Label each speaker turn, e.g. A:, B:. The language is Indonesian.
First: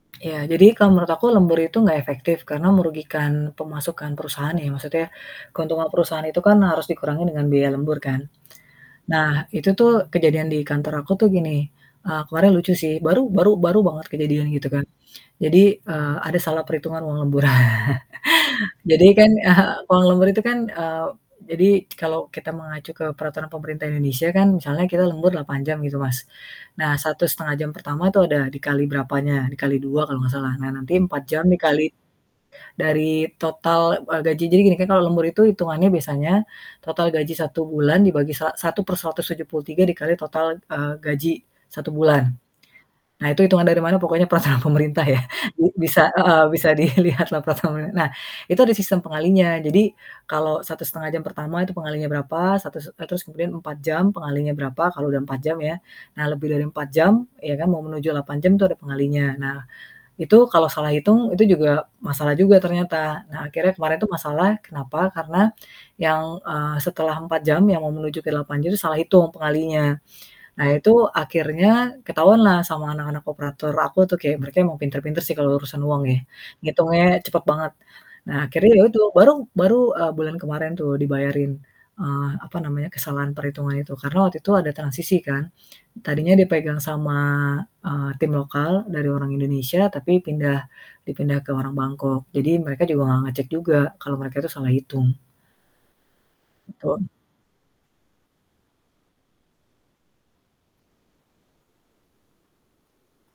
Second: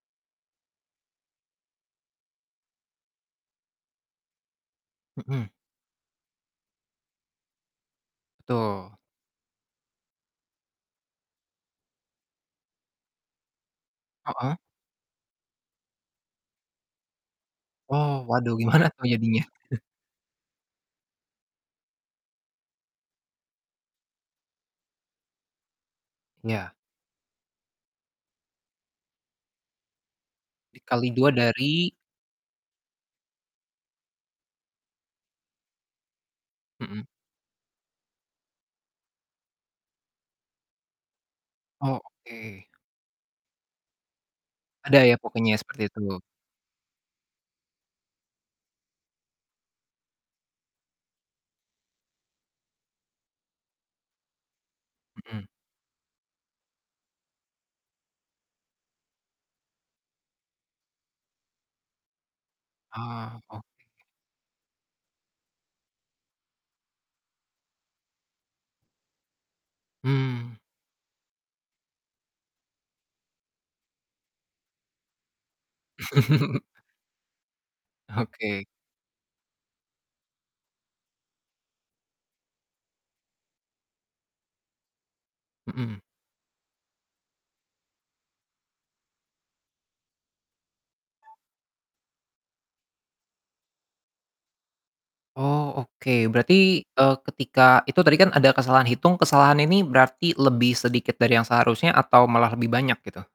A: Ya jadi kalau menurut aku lembur itu gak efektif karena merugikan pemasukan perusahaan ya, maksudnya
B: Mhm.
A: keuntungan perusahaan itu kan harus dikurangi dengan biaya lembur kan.
B: Betul.
A: Nah itu tuh kejadian di kantor aku tuh gini, eee, kemarin lucu sih, baru baru baru banget kejadian
B: Heeh.
A: gitu kan. Jadi, eee, ada salah perhitungan uang lembur.
B: Wow waduh, gimana
A: Jadi
B: tuh
A: kan,
B: jadinya?
A: uang lembur itu kan, eee, jadi kalau kita mengacu ke peraturan pemerintah Indonesia kan, misalnya kita lembur 8 jam gitu, Mas.
B: Ya.
A: Nah 1,5 jam pertama itu ada dikali berapanya, dikali 2 kalau ga salah. Nah nanti
B: Dikali
A: 4
B: 2
A: jam dikali
B: dari?
A: dari total, eee, gaji. Jadi gini kan kalau lembur itu itungannya biasanya,
B: Mhm.
A: total gaji 1 bulan dibagi sa satu per 173 dikali total, eee, gaji 1
B: Oh
A: bulan.
B: oke.
A: Nah itu hitungan dari mana pokoknya peraturan
B: Ada
A: pemerintah
B: ya
A: ya.
B: pokoknya
A: B
B: seperti
A: bisa
B: itu.
A: heeh, bisa dilihatlah peraturan [unintelligible] nah itu ada sistem pengalinya. Jadi kalau 1,5 jam pertama itu pengalinya berapa, satu s e terus kemudian 4 jam pengalinya berapa, kalau udah 4
B: Mhm.
A: jam ya. Nah lebih dari 4 jam ya kan, mau menuju 8 jam tuh ada pengalinya. Nah itu kalau salah hitung, itu juga masalah juga ternyata.
B: Oh
A: Nah
B: oke.
A: akhirnya kemarin itu masalah kenapa? Karena yang, eee, setelah 4 jam yang mau menuju ke 8 jam itu salah hitung pengalinya.
B: Hmm.
A: Nah itu akhirnya ketahuanlah sama anak-anak operator aku tuh, kayak mereka emang pinter-pinter sih kalau urusan uang ya, ngitungnya cepet banget. Nah
B: Oke.
A: akhirnya ya itu, baru baru, eee, bulan kemarin tuh dibayarin, eee, apa namanya, kesalahan perhitungan itu, karena waktu itu ada transisi kan.
B: Mhm.
A: Tadinya dipegang sama, eee, tim lokal dari orang Indonesia, tapi pindah, dipindah ke orang Bangkok jadi mereka juga gak ngecek juga kalau mereka itu salah hitung.
B: Oh oke, berarti,
A: Ipon
B: eee, ketika itu tadi kan ada kesalahan hitung, kesalahan ini berarti lebih sedikit dari yang seharusnya atau malah lebih banyak gitu?